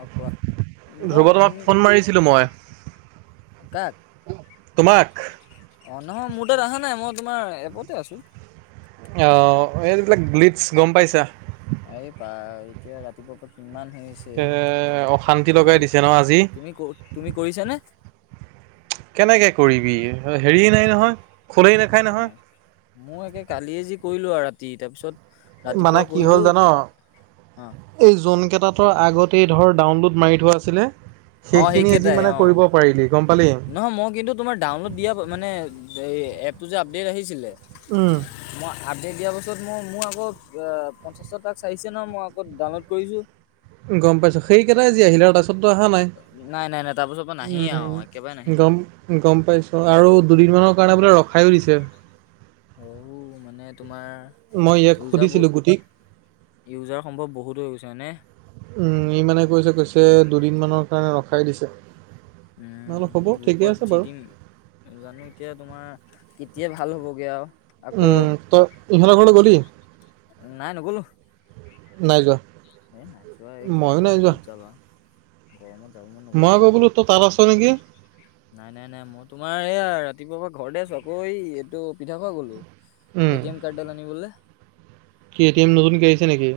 অ কোৱা মই ধ্ৰৱ তোমাক তুমি ফোন মাৰিছিলোঁ মই কাক তোমাক অ নহয় মোৰ তাত অহা নাই মই তোমাৰ এপতে আছো অ এইবিলাক গ্লিটছ গম পাইছা এই পা এতিয়া ৰাতিপুৱাৰ পৰা কিমান হৈ আছে এ অশান্তি লগাই দিছে ন আজি তুমি ক তুমি কৰিছা নে কেনেকে কৰিবি হেৰি নাই নহয় খোলেই নাখায় নহয় মই একে কালিয়ে যি কৰিলো আৰু ৰাতি তাৰপিছত মানে ৰাতিপুৱা কি কৰিলো হ'ল জান অ এই জোন কেইটাতৰ আগতেই ধৰ ডাউনলোড মাৰি থোৱা আছিলে অ সেইখিনি জি সেইকেইটাই মানে অ কৰিব পাৰিলি গম পালি নহয় মই কিন্তু তোমাৰ ডাউনলোড দিয়া মানে এপটো যে আপডেট আহিছিলে উম মই আপডেট দিয়াৰ পাছত মই মোৰ আকৌ পঞ্চাছশ টাস্ক আহিছে ন মই আকৌ ডাউনলোড কৰিছো গম পাইছো সেইকেইটাই যি আহিলে আৰু যি পাছত টো অহা নাই নাই নাই নাই তাৰ পাছৰ পৰা নাহিয়ে আৰু উম একেবাৰে নাহিলে গম গম পাইছো আৰু দুদিন মানৰ কাৰণে বোলে ৰখাইও দিছে অ মানে তোমাৰ মই ইয়াক ইউজাৰবোৰ সুধিছিলোঁ গুটিক ইউজাৰ সম্ভৱ বহুত হৈ গৈছে হয়নে উম ই মানে কৈছে কৈছে দুদিন মানৰ কাৰণে ৰখাই দিছে মই বোলো সি হ'ব ঠিকে গ্ৰুপত আছে বাৰু। যিদিন জানো এতিয়া তোমাৰ কেতিয়া ভাল হ'বগে আৰু আকৌ উম তই ইহঁতৰ ঘৰলে গ'লি নাই যোৱা এই নাই যোৱা এই ময়ো নাই গৰমত যোৱা। ক'ত যাবা? গৰমত যাব মন নগ'ল মই আকৌ আৰু। বোলো, তই তাত আছ নেকি? নাই, নাই, নাই মই তোমাৰ এইয়া ৰাতিপুৱাৰ পৰা ঘৰতে আছো। আকৌ এই এইটো পিঠা খোৱা গলো। উম। এ, টি, এম, কাৰ্ড দাল আনিবলে। কি এ, টি, এম, নতুন কে আহিছে নেকি?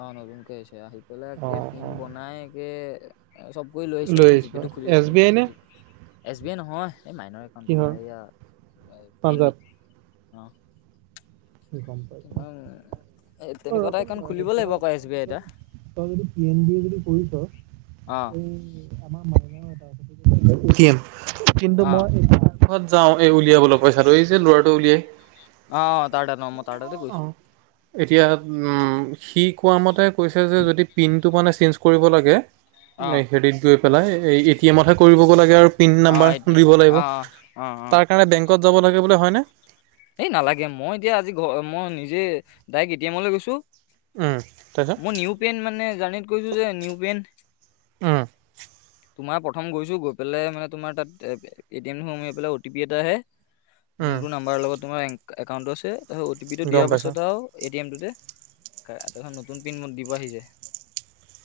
অ' নতুনকৈ আহিছে, আহি পেলাই কে অ', টিং অ'। বনাই একে চব কৰি লৈ আহিছো, এতিয়া জিপে টো খুলি এছ দিছো। বি আই নে? এছ, বি, আই, নহয়, এই মাইনৰ একাউণ্ট তোমাৰ কিহৰ? এইয়া পে, এন, বি, পাঞ্জাৱ। অ' গম পাইছোঁ। অঁহ, অ' তেনেকুৱা এটা ৰচোন একাউণ্ট তই তই খুলিব লাগিব আকৌ এছ বি তেতিয়াহ'লে আইএটা। তই যদি পি এন বি এ যদি কৰিছ অ এই। আমাৰ [unintelligible] গাঁৱৰ এটা এ টি এম, কিন্তু অ মই এই ঘৰত যাওঁ এই উলিয়াব লৈ পইছাটো এই যে ল'ৰাটো উলিয়াই। অহ তাৰ তানমত। অঁহ। এতিয়া উম সি কোৱা মতে কৈছে যে, যদি পিনটো মানে চেঞ্জ কৰিব লাগে। অ মেহেৰিত গৈ পেলাই এই এটি এমতহে কৰিবগৈ লাগে আৰু। পিন অ নাম্বাৰ এতিয়া দিব লাগিব, অ অ অ অ তাৰ কাৰণে বেংকত যাব লাগে বোলে হয়নে? এই নালাগে, মই এতিয়া আজি ঘ মই নিজে ডাইৰেক্ট এ টি এমৈ গৈছো। উম, তাৰ পিছত। পেন্ট মানে জানেট কৈছো যে নিউ পেণ্ট উমঁ। তোমাৰ প্ৰথম গৈছো গৈ পেলাই মানে তোমাৰ তাতে এটিএম খন মাৰি পেলাই অটি পি এটা আহে। উম যোনটো নাম্বাৰত লগত তোমাৰ একাউণ্টটো আছে অ' টি, পিটো গম দিয়াৰ পাইছোঁ। পাছত আৰু এ টি এম টুতে। কাৰ এখন নতুন প্ৰিন্ট মোক দিব আহিছে।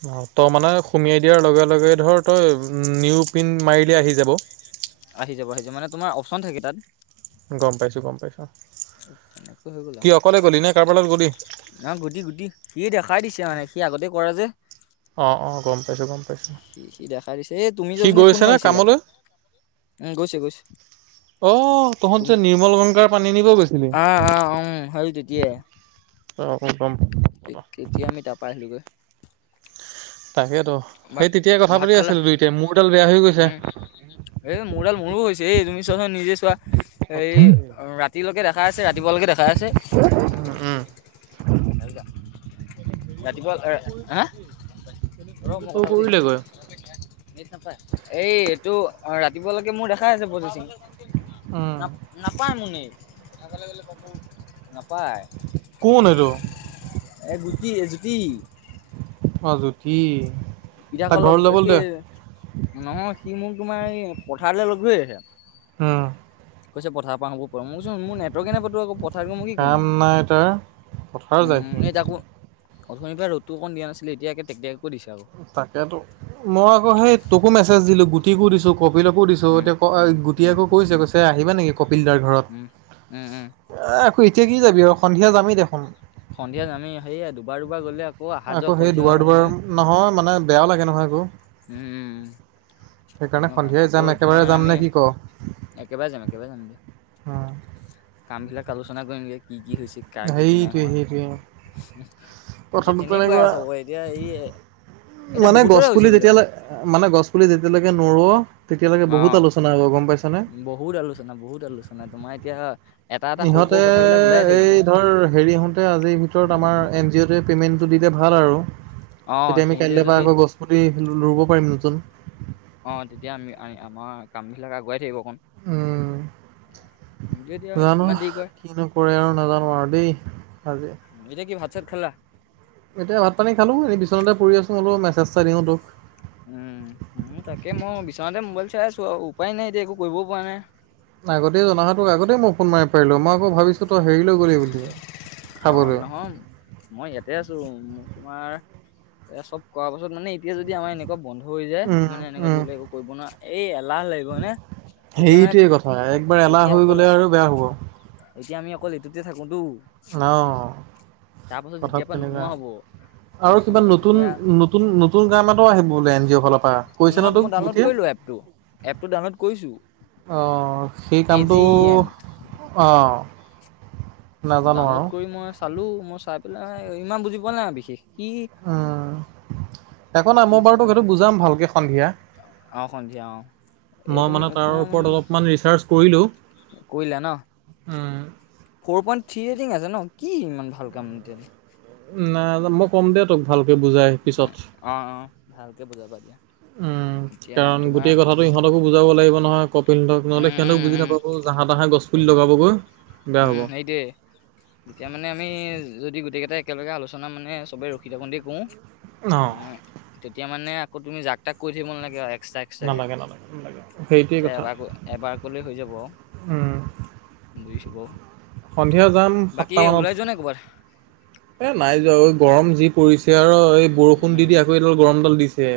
অঁহ তই মানে সুমিয়াই দিয়াৰ লগে লগে ধৰ তই নিউ প্ৰিণ্ট মাৰিলে আহি যাব। আহি যাব আহি যাব মানে তোমাৰ অপচন থাকে তাত। গম পাইছোঁ, গম পাইছোঁ, তেনেকৈ কি অকলে গ'লি নে কাৰবাৰ লগত গ'লি? অ গুধি গুধি সি দেখাই দিছে মানে সি আগতে কৰে যে। অঁ, অঁ, গম পাইছোঁ গম পাইছোঁ। সি সি দেখাই দিছে, এ তুমি যে সি অথনি ফোন গৈছে নে মাৰিছিলা কামলৈ? উমঁ, গৈছে গৈছে। অঁহ তহঁত তুমি যে নিৰ্মল গংগাৰ পানী নিব গৈছিলি। কিয়ে। অঁ, অঁ, কম কে কেতিয়া আমি তাৰ পৰা আহিলোগৈ? তাকেইটো ভাত সেই তেতিয়াই কথা ভাত পাতি খালা আছিলোঁ দুইটাই মোৰডাল বেয়া হৈ গৈছে। এ মোৰডাল মোৰো হৈছে এই তুমি চোৱাচোন নিজে চোৱা। এই সঁচাকে। ৰাতিলৈকে দেখাই আছে ৰাতিপুৱালৈকে দেখাই আছে। উম উম ৰাতিপুৱা হা। ৰ, এইটো মই শ্ব' কথা পাতি কৰিলেগৈ আছো। নেট নাপায়, এই এইটো ৰাতিপুৱালেকে মোৰ দেখাই আছে মোৰ পজেচিং। উম। নাপায় মোৰ নেট, কথাকবলৈ গ'লে বাবে নাপায়। কোন এইটো? এ, গুতি এ জ্যোতি। অহ জুতি। এতিয়া লগ কি, নহয় সি মোক তোমাৰ এই পথাৰলৈ লগ ধৰি আছে। হম। কৈছে পথাৰৰ পৰা আহোঁ গৈ বল মই কৈছো নেটৱৰ্কেই নাই কটো আকৌ পথাৰ তাকো মই কি কৰিম কাম মই, নাই তাৰ পথাৰ যায় উম সি উম তাকো। অথনিৰ পৰা ৰ'দটো অকণ দিয়া নাছিলে এতিয়া আকৌ তেক তেক কৈ দিছে আকৌ। তাকেতো মই আকৌ সেই তোকো মেছেজ দিলো, গুটিকো দিছো, কপিলকো দিছো। উম এতিয়া ক গুটিয়ে উম আকৌ কৈছে কৈছে আহিবা নেকি কপিল দাৰ ঘৰত। উম উম উম অ এতিয়া কি যাবি আৰু সন্ধিয়া যামেই দেখোন। সন্ধিয়া যামি সেয়ে দুবাৰ দুবাৰ গ'লে আকৌ। আকৌ অহা-যোৱা সেই কৰিছোগে দুবাৰ দুবাৰ সলনি, নহয় মানে বেয়াও লাগে নহয় আকৌ। উমঁ-উঁম। সেইকাৰণে ইমান ভাল। সন্ধিয়াই যাম আকৌ একেবাৰে তোমাৰ যাম নে আমি কি ক একেবাৰে যাম, একেবাৰে যাম দিয়া। উম। কামবিলাক আলোচনা কৰিম গে কি কি হৈছে। কাৰ কি কি নাই সেইটোৱে হোৱা। সেইটোৱে এতিয়া কথাটো তেনেকুৱা তেনেকুৱাই চবৰে, এতিয়া এই- এতিয়া মানে গছ বহুতৰে হৈছে পুলি বোলে যেতিয়ালৈ মানে গছ পুলি যেতিয়ালৈকে নোৰোৱ, তেতিয়ালৈকে অ বহুত আলোচনা হ'ব গম পাইছ নে। বহুত আলোচনা, বহুত আলোচনা। তোমাৰ এতিয়া এটা-এটা ইহঁতে সৰু কথাবিলাক ওলাই থাকিব। এই ধৰ হেৰি ইহঁতে আজিৰ ভিতৰত আমাৰ এন জি অ'টোৱে পে'মেণ্টটো দিলে ভাল আৰু। অ তেতিয়া আমি সিহঁতে কাইলে যদি পৰা আকৌ গছ পুতি ৰুব পাৰিম নতুন। অঁহ', - তেতিয়া আমি আমাৰ কাম বিলাক আগুৱাই থাকিব অকণ। উমঁ। সিহঁতে এতিয়া জানো কিমান দেৰি কৰে কি নো কৰে আৰু নাজানো আৰু দেই আজি। এতিয়া কি ভাত-চাত খালা? এতিয়া ভাত-পানী খালো। এনেই বিচনাতে পৰি আছোঁ অলপ মেছেজ এটা দিওঁ তোক। উমঁ, তাকে মই বিচনাতে মোবাইল চাই আছো আৰু উপায় নাই এতিয়া একো কৰিবও পৰা নাই। আগতেই জনা তোক হ'লেতো আগতে মই ফোন মাৰিব পাৰিলো, মই আকৌ ভাবিছো তই হেৰি লৈ গ'লি বুলি। অঁহ', - খাবলৈ। নহয়। মই ইয়াতে আছো। তোমাৰ এ চব কৰা পাছত মানে এতিয়া যদি আমাৰ এনেকুৱা- বন্ধ হৈ যায়। উম, মানে এনেকা ধৰি উম, লোৱা আকৌ- কৰিব নোৱাৰা। এই এলাহ লাগিব এনেই এতিয়া মানে সেইটোৱে কথা একবাৰ এলাহ এতিয়া হৈ গ'লে অকল- আৰু বেয়া হ'ব। এতিয়া আমি অকল এইটোতে থাকো তো। অঁহ। তাৰ পাছত যেতিয়াৰ পৰা নোহোৱা হ'ব। আৰু কিবা বস্তুবিলাক তেতিয়া নতুন-নতুন-নতুন কাম এটা আহিব বোলে এন জি অ' ফালৰ পৰা, কৈছে ন তোক গুটে? টো এপ টো ডাউনলোড কৰিছো। অঁহ', - সেই কে জি কামটো ই এন অঁহ', -। ডাউনলোড কৰি মই চালো, মই চাই পেলাই ইমান বুজি পোৱা নাই বিশেষ কি উম, একো নাই, কি মই হৈছে বাৰু তোক নাজানো সেইটো বুজাম ভালকে সন্ধিয়া। অ সন্ধিয়া অ মই এইটো মানে তাৰ তোমাৰ মানে ওপৰত অলপমান ৰিচাৰ্চ কৰিলোঁ। কৰিলা ন উমঁ। ফ'ৰ পইণ্ট থ্ৰী ৰেটিং আছে ন, কি ইমান ভাল কাম এতিয়ালৈ। নাই, মই কম দে তোক ভালকে বুজাই পিছত। অ অ ভালকে বুজাবা দিয়া উমঁ। এতিয়া কাৰণ তোমাৰ গোটেই কথাটো ইহঁতকো বুজাব লাগিব নহয়। ক- ৰি সিহঁতক নহ'লে উম সিহঁতক উম বুজি উম নাপাব গৈ জাহাঁ-তাহে গছপুলি এতিয়া লগাবগৈ বেয়া উম হ'ব। সেইটোৱে তেতিয়া মানে আমি যদি গোটেই কেইটাই একেলগে আলোচনা মানে চবেই ৰখি থাকোতে কৰোঁ। উমঁ। তেতিয়া মানে আকৌ তুমি যাক তাক কৰি থাকিব নালাগে আৰু এক্সট্ৰাকে। নালাগে-নালাগে-নালাগে, সেইটোৱেই তেতিয়া কথা। এবাৰ ক- এবাৰ কৰিলেই হৈ যাব, উম বুজিছো সন্ধিয়া যাম বাৰু। বাকী সাতটা মানত ওলাই যোৱা নাই কৰবাত? এ' নাই যাোৱা ঐ। গৰম যি পৰিছে আৰু এই বৰষুণ দি-দি আকৌ এইডাল গৰমডাল দিছে।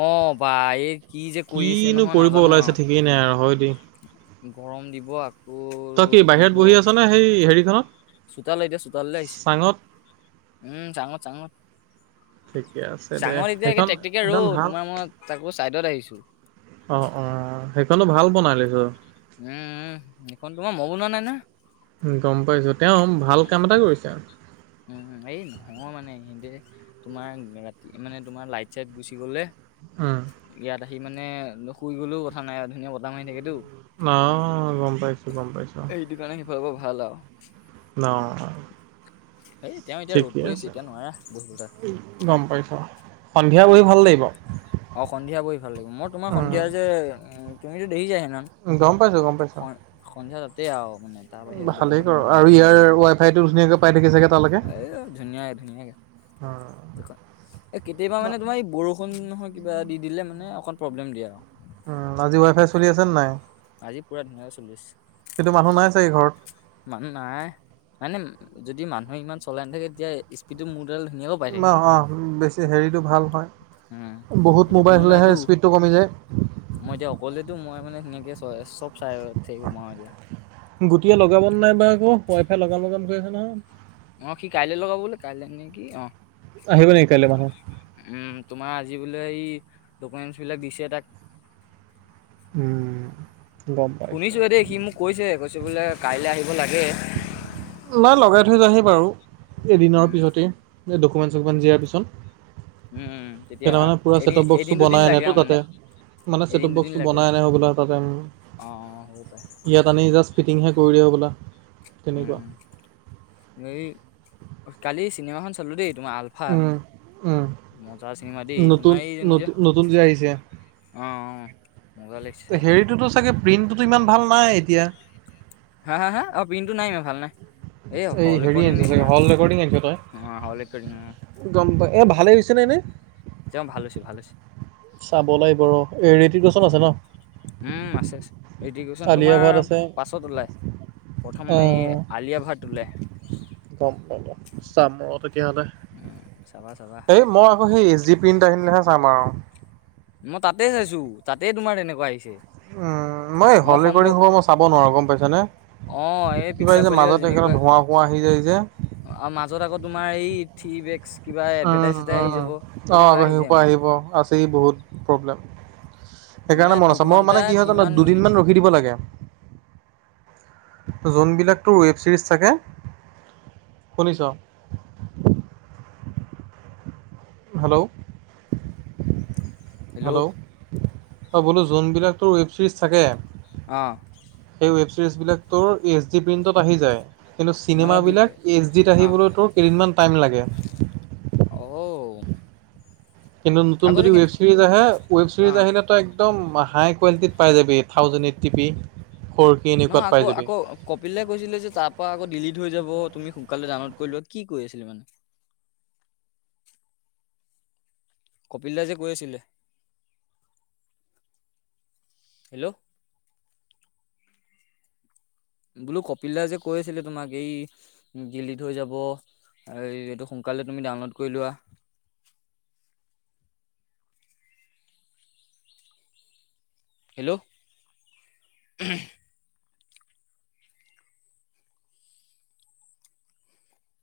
অঁহ', -বা এই কি যে কৰি আছে কিনো নহয়, কৰিব নাজানো ওলাইছে আৰু। ঠিকেই নাই আৰু হয় দেই গৰম দিব। অ। তই কি বাহিৰত বহি আছ নে, সেই হেৰিখনত? চোতাল এতিয়া চোতাললৈ আহিছোঁ। চাঙত উমঁ, চাঙত-চাঙত। ঠিকে আছে দে চাঙত এতিয়া একে সেইখন টেকটিকিয়া সেইখন ৰ'দ, ভাল তোমাৰ মই তাকো চাইডত আহিছো। অ' অ' সেইখনো ভাল বনালিটো। উম উম, সেইখন তোমাৰ মই বনোৱা নাই নহয়। গম পাইছোঁ, তেওঁ ভাল কাম এটা কৰিছে আৰু। উম এই নহয় মানে ইহঁতে তোমাৰ ৰাতি মানে তোমাৰ লাইট চাইট গুচি গ'লে উম। ইয়াত আহি মানে শুই গলেও কথা নাই ধুনীয়া বতাহ মাৰি থাকেতো। অঁহহ গম পাইছো। এইটো কাৰণে সিফালৰ পৰা ভাল আৰু। অঁ হেই তেওঁ এতিয়া ৰ'দ পৰি আছে এতিয়া নোৱাৰা বহিবলৈ। গম পাইছো, সন্ধিয়া বহি ভাল লাগিব। অ' সন্ধিয়া বহি ভাল লাগিব। মই তোমাৰ উম, সন্ধিয়া যে, তুমিতো দেৰিকে আহা ন? উম গম পাইছো গম পাইছো অঁ। সন্ধিয়া তাতে আৰু মানে। তাৰ বাহিৰে ভালেই বেলেগত ক'ৰ আৰু নাযাওঁ। ইয়াৰ ৱাই ফাইটো ধুনীয়াকে পাই থাকে চাগে? এই ধুনীয়াক ধুনীয়াকে। অ'। এই কেতিয়াবা মানে তোমাৰ এই বৰষুণ নহয় কিবা এ দি দিলে মানে অকণ প্ৰব্লেম দিয়ে আৰু। উম আজি ৱাই ফাই চলি আছে নে নাই? আজি পুৰা ধুনীয়াকে চলি আছে। সেইটো মানুহ নাই চাগে ঘৰত? মানুহ নাই, মানে যদি মানুহ ইমান চলাই নাথাকে তেতিয়া কিন্তু মোৰ তালে ধুনীয়াকেও পাই। থাকে অঁ অঁ বেছি হেৰিটো ভাল হয়। উম। বহুত এতিয়া মোবাইল কোনো হ'লেহে নাইতো স্পীডটো কমি যায়। মই এতিয়া অকলেতো মই মানে ধুনিয়াকে চব চাই থাকিব পাৰো এতিয়া। গোটটয়ে লগাব নাই বা আক' ৱাই ফাই লগাম লগাম কৰি আছে নহয়। অঁ সি কাইলে লগাব বোলে কাইলৈ নে কি অঁহ। আহিব নেকি কাইলে মানুহ? উম তোমাৰ আজি বোলে এই ডকুমেন্টচ বিলাক দিছে তাক উম, গম পাইছো। শুনিছোহে দেই সি মোক কৈছে কৈছে বোলে কাইলৈ আহিব লাগে। নাই লগাই থৈ যাইহি বাৰু এদিনৰ উম, পিছতেই ডকুমেণ্ট চকুমেণ্ট দিয়াৰ পিছত। উম, উম, তেতিয়া কেইটামানে পুৰা এদিন চেটপ বক্সোটো এদিন দুদিন বনাই লাগে আনেতো আৰু মানে তাতে। মানে এদিন চেটপ দুদিন বক্সটো লাগে বনাই আৰু আনে হ'বলা তাতে উম। অ', হ'ব পাৰে ইয়াত আনি জাষ্ট ফিটিং টোহে কৰি দিব হ'বলা। তেনেকুৱা উম সেই কালি চিনেমাখন চালো দেই তোমাৰ আল ফা, উম, উম, মজা চিনেমা দেই, নতুন তোমাৰ এইজনী যে নতুন নতুন যে আহিছে অঁ অঁ মজা লা হেৰিটোতো চাগে প্ৰিণ্টটোতো ইমান ভাল নাই এতিয়া? হা হা অ' প্ৰিনটো নাই ইমান ভাল নাই। এই হল হেৰি ৰেকৰ্ডিং আনিছ চাগে নিচিনা। হল ৰেকৰ্ডিং আনিছ তই অঁ হল ৰেকৰ্ডিং অঁ। গম পা এ ভালে হৈছে নে এনে? একদম ভাল হৈছে ভাল হৈছে। চাব লাগিব ৰ' এ হৃতিক ৰোশন আছে চাবা ন? উম আছে আছে এডুকেশ্যন আলিয়া তোমাৰ ভাট আছে পাছত ওলাই। প্ৰথম এই অ', আলিয়া ভাত উলায়। গম গম চাম আৰু তেতিয়াহ'লে চাবা চাবা এই মই আকৌ সেই এ জি প্ৰিণ্ট আহিলেহে চাম আৰু। মই তাতে চাইছো, তাতে তোমাৰ তেনেকুৱা আহিছে। উম মই হল ৰেকৰ্ডিং সব মই চাব নোৱাৰো গম পাইছা নে। অ এই কিবা পিকচাৰ যে মাজত এনেকুৱা ধোঁৱা সোৱা আহি যায় যে। আ মাজত আকৌ তোমাৰ এই থ্ৰি বেক্স কিবা উম, এডভাৰটাইজ এটাই আহি উম। যাব তেনেকুৱাই আকৌ আহি যায় সেইসোপা মানে। আহিব অ আছেই বহুত প্ৰব্লেম মানে সেইকাৰণে মন আছে মই দুঘন্টা মানে কি হয় কিমান মিনিট দুদিনমান ৰকি দিব লাগে। জোন বিলাকটো ৱেব ছিৰিজ থাকে, শুনিছ। হেল্ল' হেল্ল' অ বোলো জোন বিলাক ৱেব ছিৰিজ থাকে। অ সেই ৱেব ছিৰিজটোৰ বিলাক এইচ ডি প্ৰিণ্টত আহি যায়। কিন্তু মানে চিনেমা দু বিলাক এইচ ডিত অ আহিবলৈতো কেইদিনমান টাইম লাগে। অহ ও। কিন্তু নতুন যদি ৱেব ছিৰিজ আহে ৱেব অ ছিৰিজ আহিলে তো একদম হাই কোৱালিটিত পাই যাবি। Thousand eight T P four G নহয় এনেকুৱাত আকৌ পাই যাবি। আকৌ কপিল দাই কৈছিলে যে তাৰ পৰা আকৌ ডিলিট হৈ যাব তুমি সোনকালে ডাউনলোড কৰি লোৱা কি কৰি আছিলে মানে। কপিল দাই যে কৈ আছিলে। হেল্ল' বোলো কপিল দা যে কৈ আছিলে তোমাক এই ডিলিট হৈ যাব। এই এইটো সোনকালে তুমি ডাউনলোড কৰি লোৱা। হেল্ল'